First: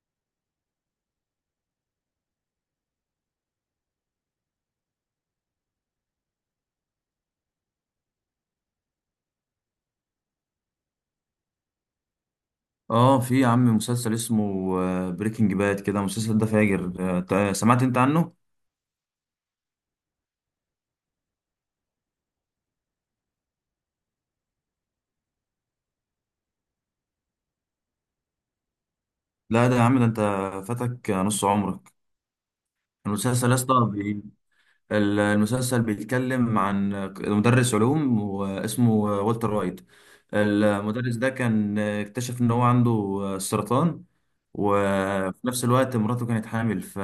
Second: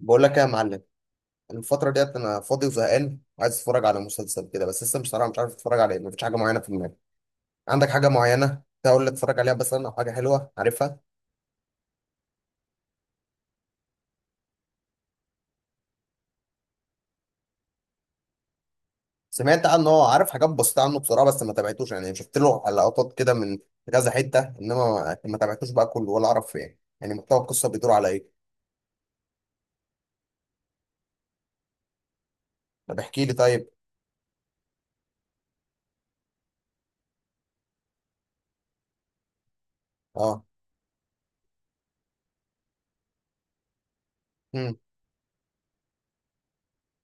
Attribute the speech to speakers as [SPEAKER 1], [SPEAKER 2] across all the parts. [SPEAKER 1] بقول لك ايه يا معلم. أنا الفترة ديت انا فاضي وزهقان وعايز اتفرج على مسلسل كده، بس لسه بصراحة مش عارف اتفرج على ايه، مفيش حاجة معينة في دماغي. عندك حاجة معينة تقول لي اتفرج عليها مثلا او حاجة حلوة عارفها؟
[SPEAKER 2] اه في يا عم مسلسل اسمه بريكنج باد كده. المسلسل ده فاجر. سمعت انت عنه؟
[SPEAKER 1] سمعت عنه، هو عارف حاجات بسيطة عنه بصراحة، بس ما تابعتوش، يعني شفت له لقطات كده من كذا حتة، انما ما تابعتوش بقى كله ولا اعرف، يعني محتوى القصة بيدور على ايه؟
[SPEAKER 2] لا ده يا عم، ده انت فاتك نص عمرك.
[SPEAKER 1] طب احكي لي
[SPEAKER 2] المسلسل يا
[SPEAKER 1] طيب.
[SPEAKER 2] اسطى، المسلسل بيتكلم عن مدرس علوم واسمه والتر وايت.
[SPEAKER 1] اه.
[SPEAKER 2] المدرس ده كان اكتشف ان هو عنده سرطان،
[SPEAKER 1] امم
[SPEAKER 2] وفي نفس الوقت مراته كانت حامل. ف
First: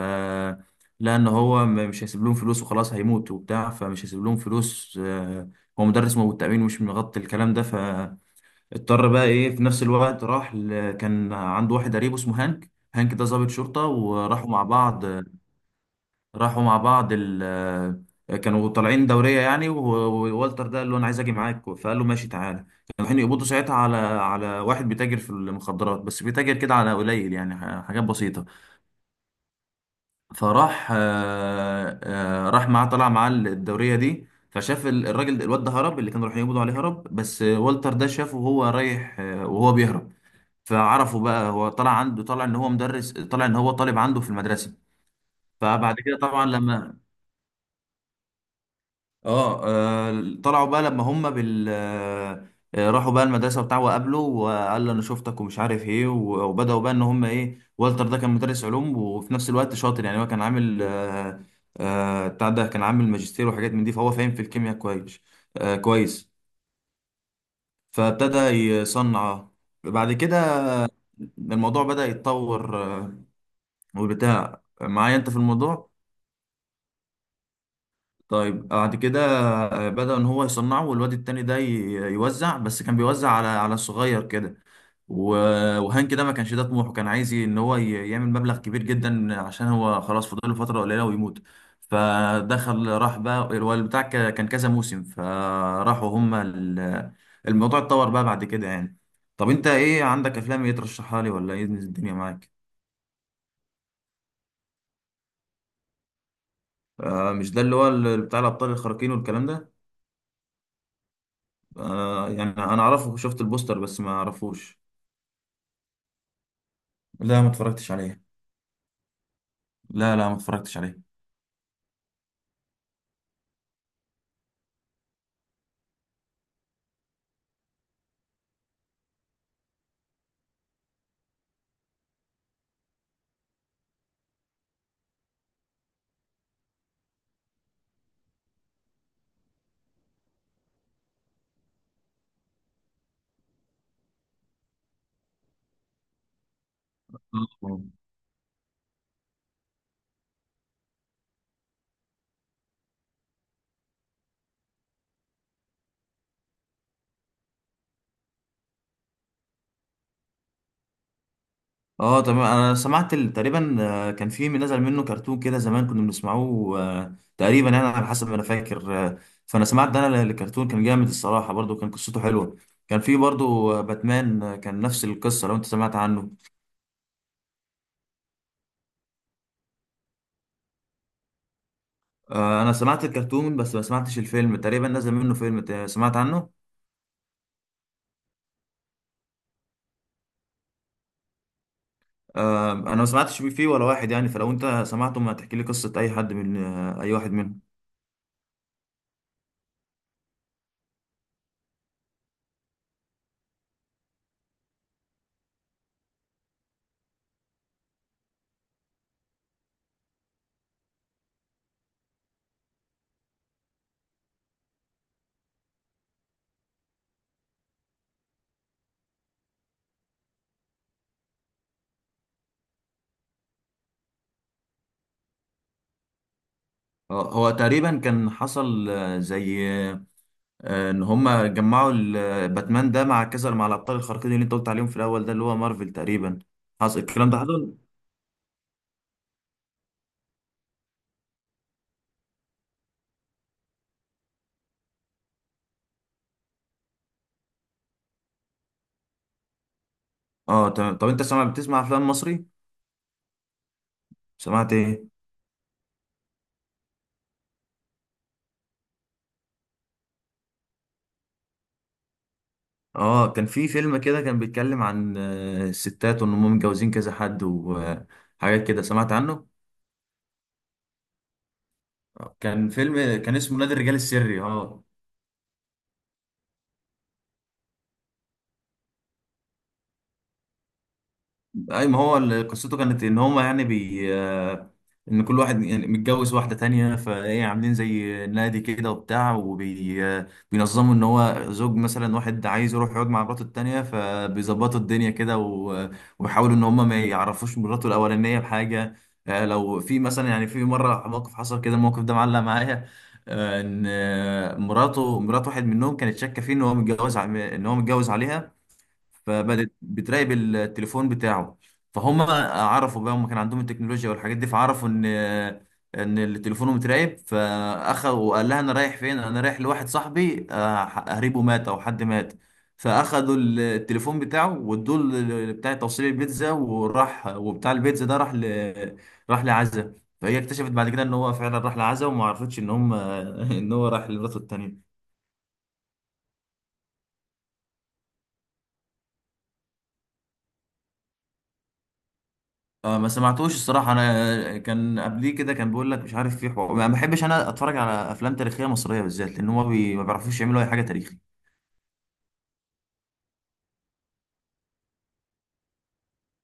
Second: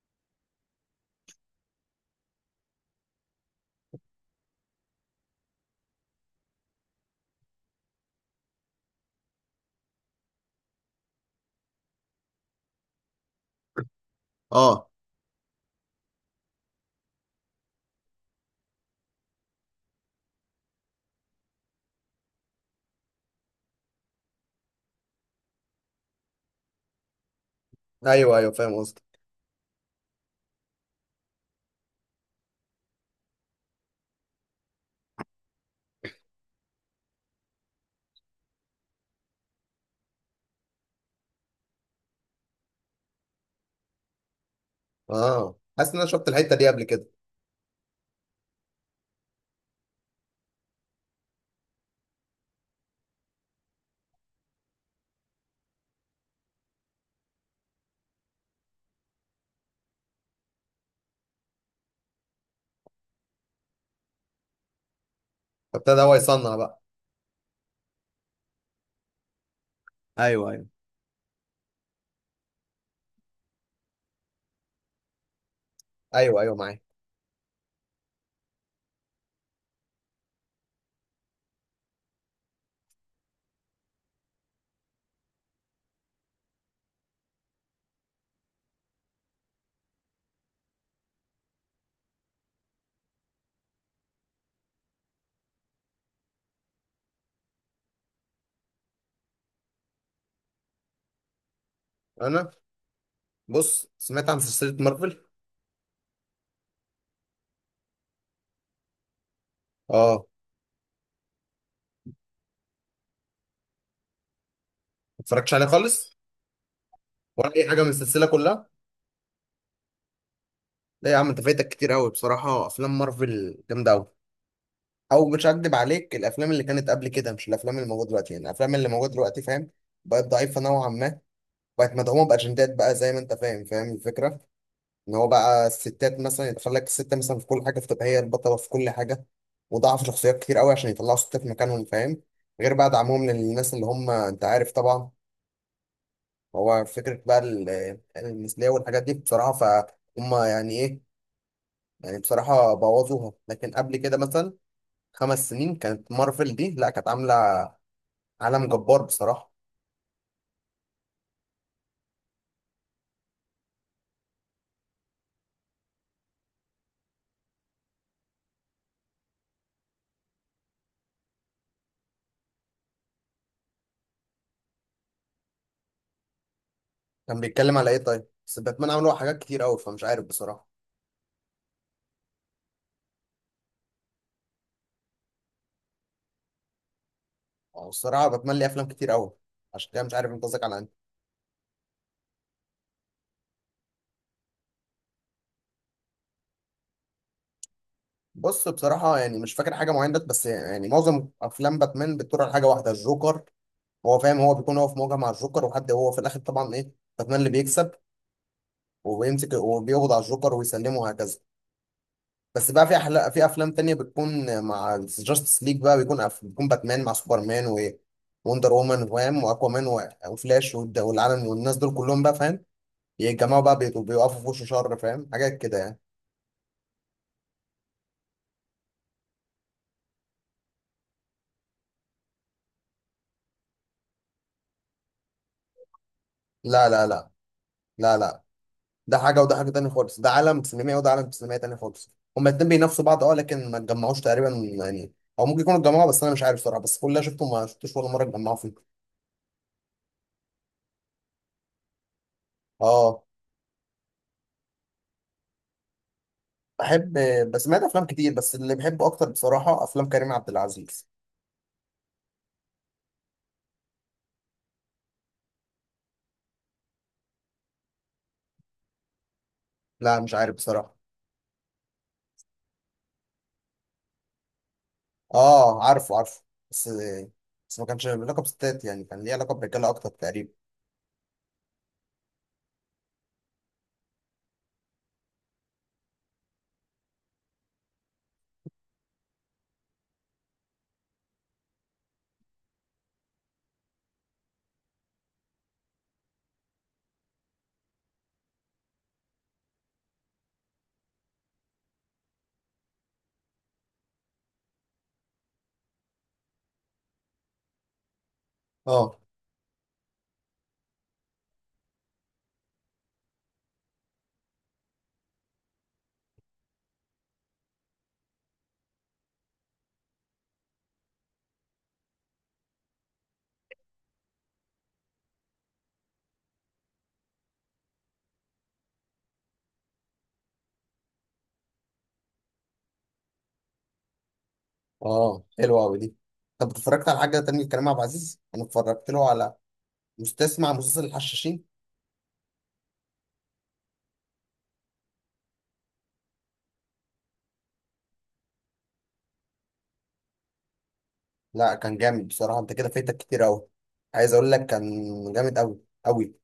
[SPEAKER 2] لان هو مش هيسيب لهم فلوس، وخلاص هيموت وبتاع، فمش هيسيب لهم فلوس. هو مدرس مواد، التأمين مش مغطي الكلام ده، فاضطر بقى ايه. في نفس الوقت راح ل... كان عنده واحد قريبه اسمه هانك، هانك ده ضابط شرطة، وراحوا مع
[SPEAKER 1] اه.
[SPEAKER 2] بعض. راحوا مع بعض ال آه، كانوا طالعين دورية يعني ووالتر ده قال له أنا عايز أجي معاك، فقال له ماشي تعالى. كانوا رايحين يقبضوا ساعتها على على واحد بيتاجر في المخدرات، بس بيتاجر كده على قليل يعني، حاجات
[SPEAKER 1] ايوه
[SPEAKER 2] بسيطة.
[SPEAKER 1] ايوه، فاهم قصدك.
[SPEAKER 2] فراح راح معاه، طلع معاه الدورية دي، فشاف الواد ده هرب، اللي كانوا رايحين يقبضوا عليه هرب، بس والتر ده شافه وهو رايح وهو بيهرب. فعرفه بقى، هو طلع عنده، طلع ان هو مدرس، طلع ان هو طالب عنده في المدرسة.
[SPEAKER 1] اه، حاسس ان
[SPEAKER 2] فبعد
[SPEAKER 1] انا
[SPEAKER 2] كده
[SPEAKER 1] شفت
[SPEAKER 2] طبعا
[SPEAKER 1] الحتة دي قبل
[SPEAKER 2] لما
[SPEAKER 1] كده.
[SPEAKER 2] اه طلعوا بقى لما هم بال آه، آه، راحوا بقى المدرسه بتاعه وقابله وقال له انا شفتك ومش عارف ايه، وبداوا بقى ان هم ايه. والتر ده كان مدرس علوم وفي نفس الوقت شاطر يعني، هو كان عامل بتاع، ده كان عامل ماجستير وحاجات من دي، فهو فاهم في الكيمياء كويس،
[SPEAKER 1] فابتدى هو
[SPEAKER 2] كويس.
[SPEAKER 1] يصنع بقى.
[SPEAKER 2] فابتدى يصنع. بعد كده
[SPEAKER 1] ايوه ايوه.
[SPEAKER 2] الموضوع بدأ يتطور وبتاع. معايا انت في الموضوع؟
[SPEAKER 1] ايوه ايوه معايا.
[SPEAKER 2] طيب بعد كده بدأ ان هو يصنعه، والواد التاني ده يوزع، بس كان بيوزع على على الصغير كده، وهان كده ما كانش ده طموحه. كان عايز يعمل مبلغ كبير جدا عشان هو خلاص فاضل له فترة قليلة ويموت. فدخل راح بقى الواد بتاع كان كذا موسم. فراحوا هما الموضوع اتطور بقى بعد كده يعني. طب انت ايه عندك، افلام ايه ترشحها لي ولا ايه الدنيا
[SPEAKER 1] انا؟
[SPEAKER 2] معاك؟
[SPEAKER 1] بص، سمعت عن سلسلة مارفل؟
[SPEAKER 2] آه مش ده اللي هو بتاع الابطال الخارقين والكلام ده؟
[SPEAKER 1] اه. ما
[SPEAKER 2] آه يعني انا اعرفه، شفت البوستر بس ما اعرفوش.
[SPEAKER 1] اتفرجتش عليها خالص؟
[SPEAKER 2] لا ما
[SPEAKER 1] ولا أي حاجة من
[SPEAKER 2] اتفرجتش عليه.
[SPEAKER 1] السلسلة كلها؟
[SPEAKER 2] لا لا، ما اتفرجتش عليه.
[SPEAKER 1] لا يا عم، أنت فايتك كتير أوي بصراحة، أفلام مارفل جامدة أوي. أو مش هكدب عليك، الأفلام اللي كانت قبل كده مش الأفلام اللي موجودة دلوقتي، يعني الأفلام اللي موجودة دلوقتي فاهم، بقت ضعيفة نوعا ما، بقت مدعومة بأجندات بقى زي ما أنت فاهم، فاهم الفكرة؟ إن هو بقى الستات مثلا يدخل لك الست مثلا في كل حاجة فتبقى هي البطلة في كل حاجة، وضعف شخصيات كتير أوي عشان يطلعوا ستات في مكانهم، فاهم؟ غير بقى دعمهم للناس اللي هم أنت عارف طبعا، هو فكرة بقى
[SPEAKER 2] اه
[SPEAKER 1] المثلية والحاجات دي بصراحة، فهم يعني إيه، يعني بصراحة بوظوها. لكن قبل كده مثلا خمس سنين كانت مارفل دي، لا كانت عاملة عالم جبار بصراحة.
[SPEAKER 2] تمام، انا سمعت تقريبا كان في من نزل منه كرتون كده زمان كنا بنسمعوه تقريبا يعني، على حسب ما انا فاكر. فانا سمعت ده، انا الكرتون كان جامد الصراحه، برضو كان قصته حلوه. كان في برضو باتمان، كان نفس القصه لو انت سمعت عنه.
[SPEAKER 1] كان بيتكلم على إيه طيب؟ بس باتمان عملوا حاجات كتير أوي، فمش عارف بصراحة.
[SPEAKER 2] انا سمعت الكرتون بس ما سمعتش الفيلم، تقريبا نزل منه فيلم سمعت عنه؟
[SPEAKER 1] أو الصراحة باتمان ليه أفلام كتير أوي، عشان كده مش عارف أنت قصدك على أنهي.
[SPEAKER 2] انا ما سمعتش فيه ولا واحد يعني، فلو انت سمعته ما تحكي لي قصة اي حد من اي واحد منهم.
[SPEAKER 1] بص بصراحة يعني مش فاكر حاجة معينة، بس يعني معظم أفلام باتمان بتدور على حاجة واحدة، الجوكر. هو فاهم، هو بيكون هو في مواجهة مع الجوكر، وحد هو في الآخر طبعا إيه، باتمان اللي بيكسب وبيمسك وبيقبض على الجوكر ويسلمه، وهكذا. بس بقى في أحلى، في افلام تانية بتكون مع جاستس ليج بقى، بيكون بيكون باتمان مع سوبرمان و وندر وومن، فاهم، واكوامان وفلاش والعالم والناس دول كلهم بقى فاهم، يتجمعوا بقى بيقفوا في وش شر، فاهم، حاجات كده يعني.
[SPEAKER 2] هو تقريبا كان حصل آه، زي آه، ان هما جمعوا باتمان ده مع كذا مع الابطال الخارقين اللي انت قلت عليهم في الاول ده اللي هو مارفل تقريبا.
[SPEAKER 1] لا
[SPEAKER 2] حصل
[SPEAKER 1] لا لا.
[SPEAKER 2] الكلام ده حصل.
[SPEAKER 1] لا لا، ده حاجة وده حاجة تانية خالص، ده عالم سينمائي وده عالم سينمائي تاني خالص، هما الاتنين بينافسوا بعض. اه لكن ما اتجمعوش تقريبا يعني، او ممكن يكونوا اتجمعوا بس انا مش عارف صراحة، بس كل اللي أنا شفته ما شفتوش ولا مرة اتجمعوا فيه.
[SPEAKER 2] اه تمام. طب انت سمع بتسمع افلام مصري؟
[SPEAKER 1] اه
[SPEAKER 2] سمعت ايه؟
[SPEAKER 1] بحب. بس سمعت افلام كتير، بس اللي بحبه اكتر بصراحه افلام كريم عبد العزيز.
[SPEAKER 2] اه كان في فيلم كده كان بيتكلم عن الستات وان هم متجوزين كذا حد وحاجات كده، سمعت عنه؟
[SPEAKER 1] لا مش عارف بصراحه.
[SPEAKER 2] كان فيلم كان اسمه نادي الرجال السري. اه
[SPEAKER 1] اه عارفه عارفه، بس بس ما كانش لقب ستات يعني، كان ليه علاقه برجاله اكتر تقريبا.
[SPEAKER 2] اي، ما هو قصته كانت ان هما يعني بي آه، ان كل واحد يعني متجوز واحده تانية، فايه عاملين زي نادي كده وبتاع، وبينظموا ان هو زوج مثلا واحد عايز يروح يقعد مع مراته التانية فبيظبطوا الدنيا كده وبيحاولوا ان هما ما يعرفوش مراته الاولانيه بحاجه. لو في مثلا، يعني في مره موقف حصل كده، الموقف ده معلق معايا. آه، ان آه، مراته، مرات واحد منهم، كانت شاكه فيه ان هو متجوز ع- ان هو متجوز عليها.
[SPEAKER 1] اه.
[SPEAKER 2] فبدت بتراقب التليفون بتاعه. فهم عرفوا بقى، هم كان عندهم التكنولوجيا والحاجات دي، فعرفوا ان ان اللي تليفونه متراقب، فاخذ وقال لها انا رايح فين، انا رايح لواحد صاحبي قريبه مات او حد مات. فاخدوا التليفون بتاعه وادوه ل بتاع توصيل البيتزا، وراح وبتاع البيتزا ده راح ل... راح لعزة. فهي اكتشفت بعد كده ان هو فعلا راح لعزة، وما عرفتش ان هم ان هو راح لمراته التانية.
[SPEAKER 1] اه حلوه قوي دي. طب اتفرجت على حاجه تانية لكريم عبد العزيز؟ انا اتفرجت له على مستسمع مسلسل الحشاشين.
[SPEAKER 2] اه ما سمعتوش الصراحة، انا كان قبليه كده كان بيقول لك مش عارف في حوار. ما بحبش انا اتفرج على افلام تاريخية مصرية بالذات، لان هم بي... ما بيعرفوش يعملوا اي حاجة تاريخي.
[SPEAKER 1] لا كان جامد بصراحه، انت كده فايتك كتير قوي، عايز اقول لك كان جامد قوي قوي.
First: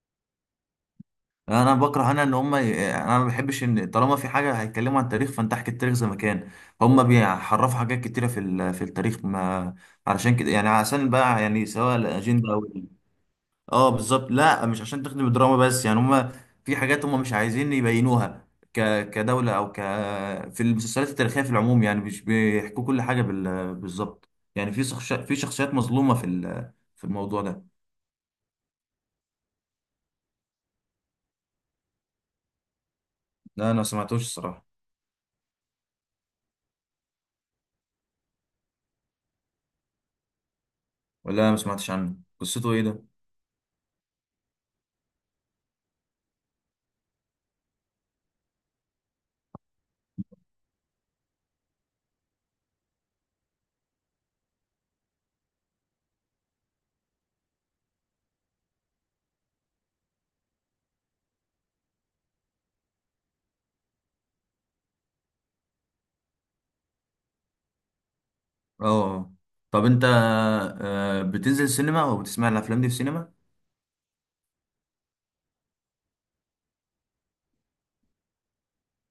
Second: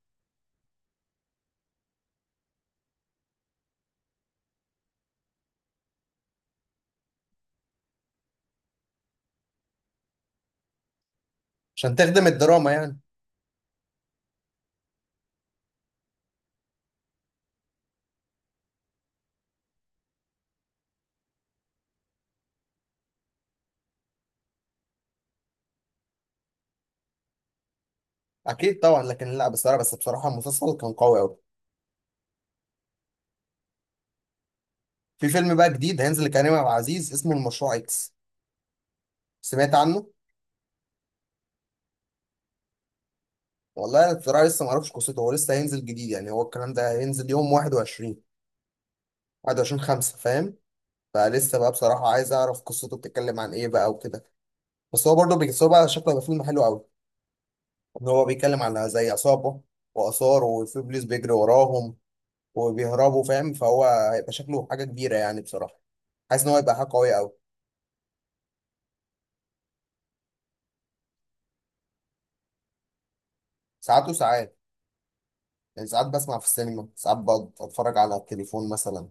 [SPEAKER 2] يعني انا بكره انا ان هم يعني انا ما بحبش ان طالما في حاجة هيتكلموا عن التاريخ فانت احكي التاريخ زي ما كان. هم بيحرفوا حاجات كتيرة في ال... في التاريخ ما، علشان كده يعني، عشان بقى يعني
[SPEAKER 1] عشان
[SPEAKER 2] سواء
[SPEAKER 1] تخدم
[SPEAKER 2] الاجندة او
[SPEAKER 1] الدراما يعني.
[SPEAKER 2] اه بالظبط. لا مش عشان تخدم الدراما بس يعني، هما في حاجات هما مش عايزين يبينوها ك كدولة او ك في المسلسلات التاريخية في العموم يعني مش بيحكوا كل حاجة بال... بالظبط. يعني في شخص... في شخصيات مظلومة في ال... في الموضوع ده.
[SPEAKER 1] اكيد طبعا، لكن لا بصراحه، بس بصراحه المسلسل كان قوي قوي.
[SPEAKER 2] لا انا ما سمعتوش الصراحة.
[SPEAKER 1] في فيلم بقى جديد هينزل لكريم عبد العزيز اسمه المشروع اكس، سمعت عنه؟
[SPEAKER 2] ولا ما سمعتش عنه، قصته ايه ده؟
[SPEAKER 1] والله انا بصراحه لسه ما اعرفش قصته، هو لسه هينزل جديد يعني، هو الكلام ده هينزل يوم 21، 21 5 فاهم، فلسه بقى بصراحه عايز اعرف قصته بتتكلم عن ايه بقى وكده، بس هو برضه بس هو بقى شكله هيبقى فيلم حلو قوي، ان هو بيتكلم على زي عصابه واثار، وفي بوليس بيجري وراهم وبيهربوا، فاهم، فهو هيبقى شكله حاجه كبيره يعني بصراحه، حاسس ان هو هيبقى حاجه قويه قوي.
[SPEAKER 2] اه طب انت بتنزل السينما او بتسمع الافلام دي في السينما؟
[SPEAKER 1] ساعات وساعات، يعني ساعات بسمع في السينما، ساعات بتفرج على التليفون مثلا،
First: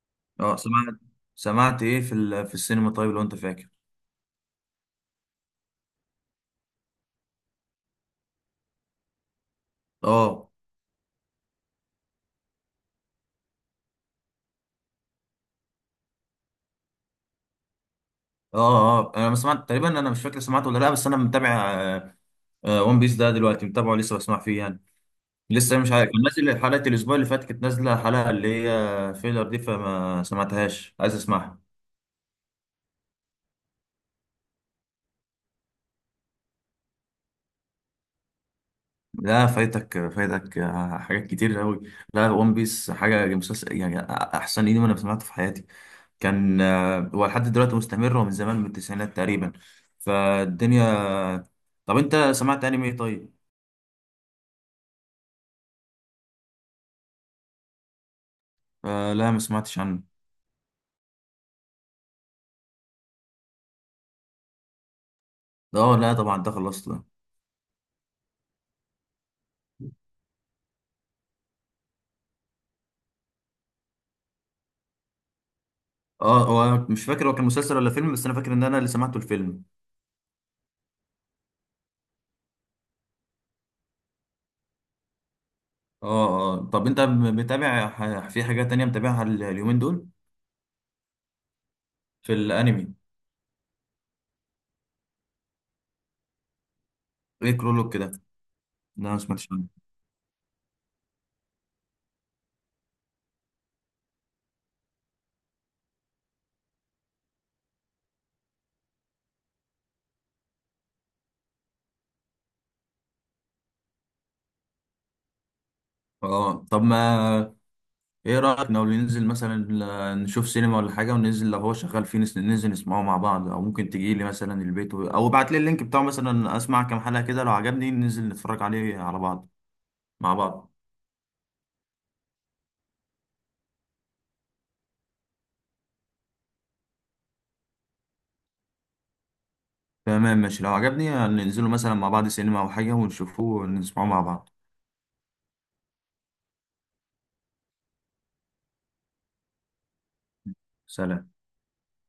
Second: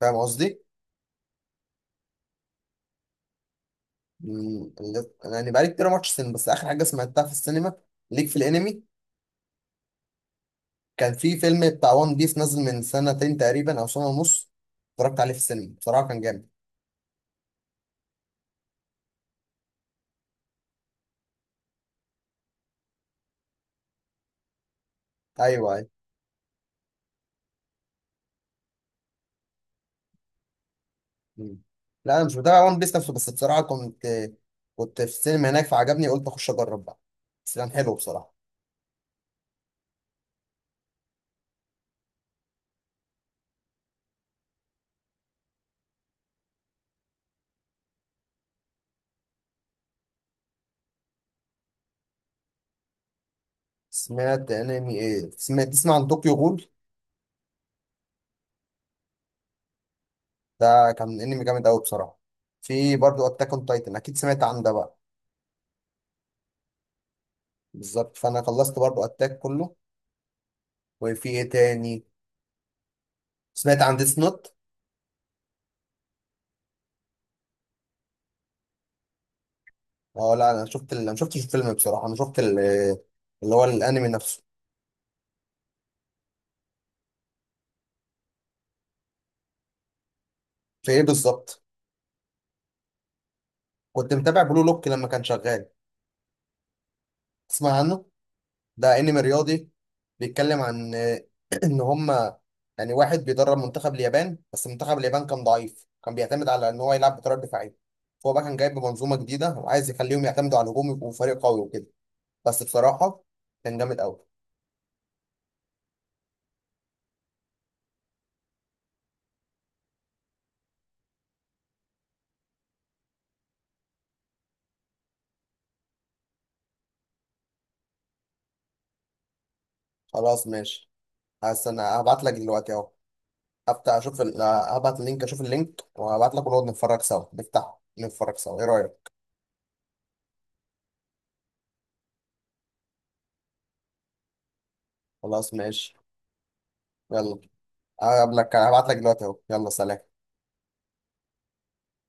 [SPEAKER 1] فاهم
[SPEAKER 2] اه
[SPEAKER 1] قصدي.
[SPEAKER 2] سمعت. سمعت ايه في ال... في السينما طيب لو انت فاكر؟
[SPEAKER 1] أنا يعني بقالي كتير ماتش سينما، بس آخر حاجة سمعتها في السينما ليك في الأنمي،
[SPEAKER 2] اه
[SPEAKER 1] كان في فيلم بتاع وان بيس نازل من سنتين تقريبا أو سنة ونص، اتفرجت عليه في السينما بصراحة كان جامد.
[SPEAKER 2] اه. اه انا ما سمعت تقريبا، انا مش فاكر سمعته ولا لا، بس انا متابع ون بيس ده دلوقتي، متابعه لسه بسمع فيه يعني.
[SPEAKER 1] أيوه
[SPEAKER 2] لسه
[SPEAKER 1] أيوه.
[SPEAKER 2] مش عارف، كان نازل حلقة الاسبوع اللي فات، كانت نازلة الحلقة اللي هي فيلر دي فما سمعتهاش، عايز
[SPEAKER 1] مم.
[SPEAKER 2] اسمعها.
[SPEAKER 1] لا أنا مش متابع وان بيس نفسه، بس بصراحة كنت، كنت في السينما هناك فعجبني قلت أخش أجرب بقى، بس كان حلو بصراحة.
[SPEAKER 2] لا فايتك، فايتك حاجات كتير قوي. لا ون بيس حاجة، مسلسل يعني احسن انمي انا سمعته في حياتي. كان هو لحد دلوقتي مستمر، ومن زمان من التسعينات تقريبا، فالدنيا. طب انت سمعت انمي ايه طيب؟
[SPEAKER 1] سمعت أنمي إيه، سمعت تسمع عن طوكيو غول؟
[SPEAKER 2] آه لا ما سمعتش عنه.
[SPEAKER 1] ده كان أنمي جامد أوي بصراحة. في برضه أتاك أون تايتن، أكيد سمعت عن ده بقى.
[SPEAKER 2] اه لا طبعا ده خلصت.
[SPEAKER 1] بالظبط، فأنا خلصت برضه أتاك كله. وفي إيه تاني، سمعت عن ديس نوت؟
[SPEAKER 2] اه هو أنا مش فاكر هو كان مسلسل ولا فيلم، بس انا فاكر ان انا اللي سمعته الفيلم.
[SPEAKER 1] اه لا، انا شفت انا شفتش الفيلم بصراحه، انا شفت اللي هو الانمي نفسه.
[SPEAKER 2] اه اه طب انت متابع في حاجات تانية متابعها اليومين دول؟
[SPEAKER 1] في ايه بالظبط؟
[SPEAKER 2] في الانمي؟
[SPEAKER 1] كنت متابع بلو لوك لما كان شغال.
[SPEAKER 2] ايه
[SPEAKER 1] تسمع
[SPEAKER 2] كرولوك
[SPEAKER 1] عنه؟
[SPEAKER 2] كده؟ لا
[SPEAKER 1] ده
[SPEAKER 2] انا ما
[SPEAKER 1] انمي
[SPEAKER 2] سمعتش عنه.
[SPEAKER 1] رياضي، بيتكلم عن ان هما يعني، واحد بيدرب منتخب اليابان، بس منتخب اليابان كان ضعيف، كان بيعتمد على ان هو يلعب بطريقه دفاعيه، فهو بقى كان جايب منظومه جديده وعايز يخليهم يعتمدوا على الهجوم، يبقوا فريق قوي وكده، بس بصراحه كان جامد قوي.
[SPEAKER 2] اه طب ما ايه رأيك لو ننزل مثلا نشوف سينما ولا حاجة، وننزل لو هو شغال فيه ننزل نسمعه مع بعض، او ممكن تجي لي مثلا البيت او ابعت لي اللينك بتاعه مثلا، اسمع كام حلقة كده لو عجبني ننزل نتفرج عليه على بعض مع
[SPEAKER 1] خلاص
[SPEAKER 2] بعض.
[SPEAKER 1] ماشي، هستنى هبعت لك دلوقتي اهو، هفتح اشوف هبعت اللينك، اشوف اللينك وهبعت لك، ونقعد نتفرج سوا، نفتحه نتفرج سوا، ايه رأيك؟
[SPEAKER 2] تمام ماشي، لو عجبني ننزله مثلا مع بعض سينما او حاجة ونشوفه ونسمعه مع بعض.
[SPEAKER 1] خلاص ماشي، يلا، هقابلك، هبعت لك دلوقتي اهو، يلا سلام.
[SPEAKER 2] سلام.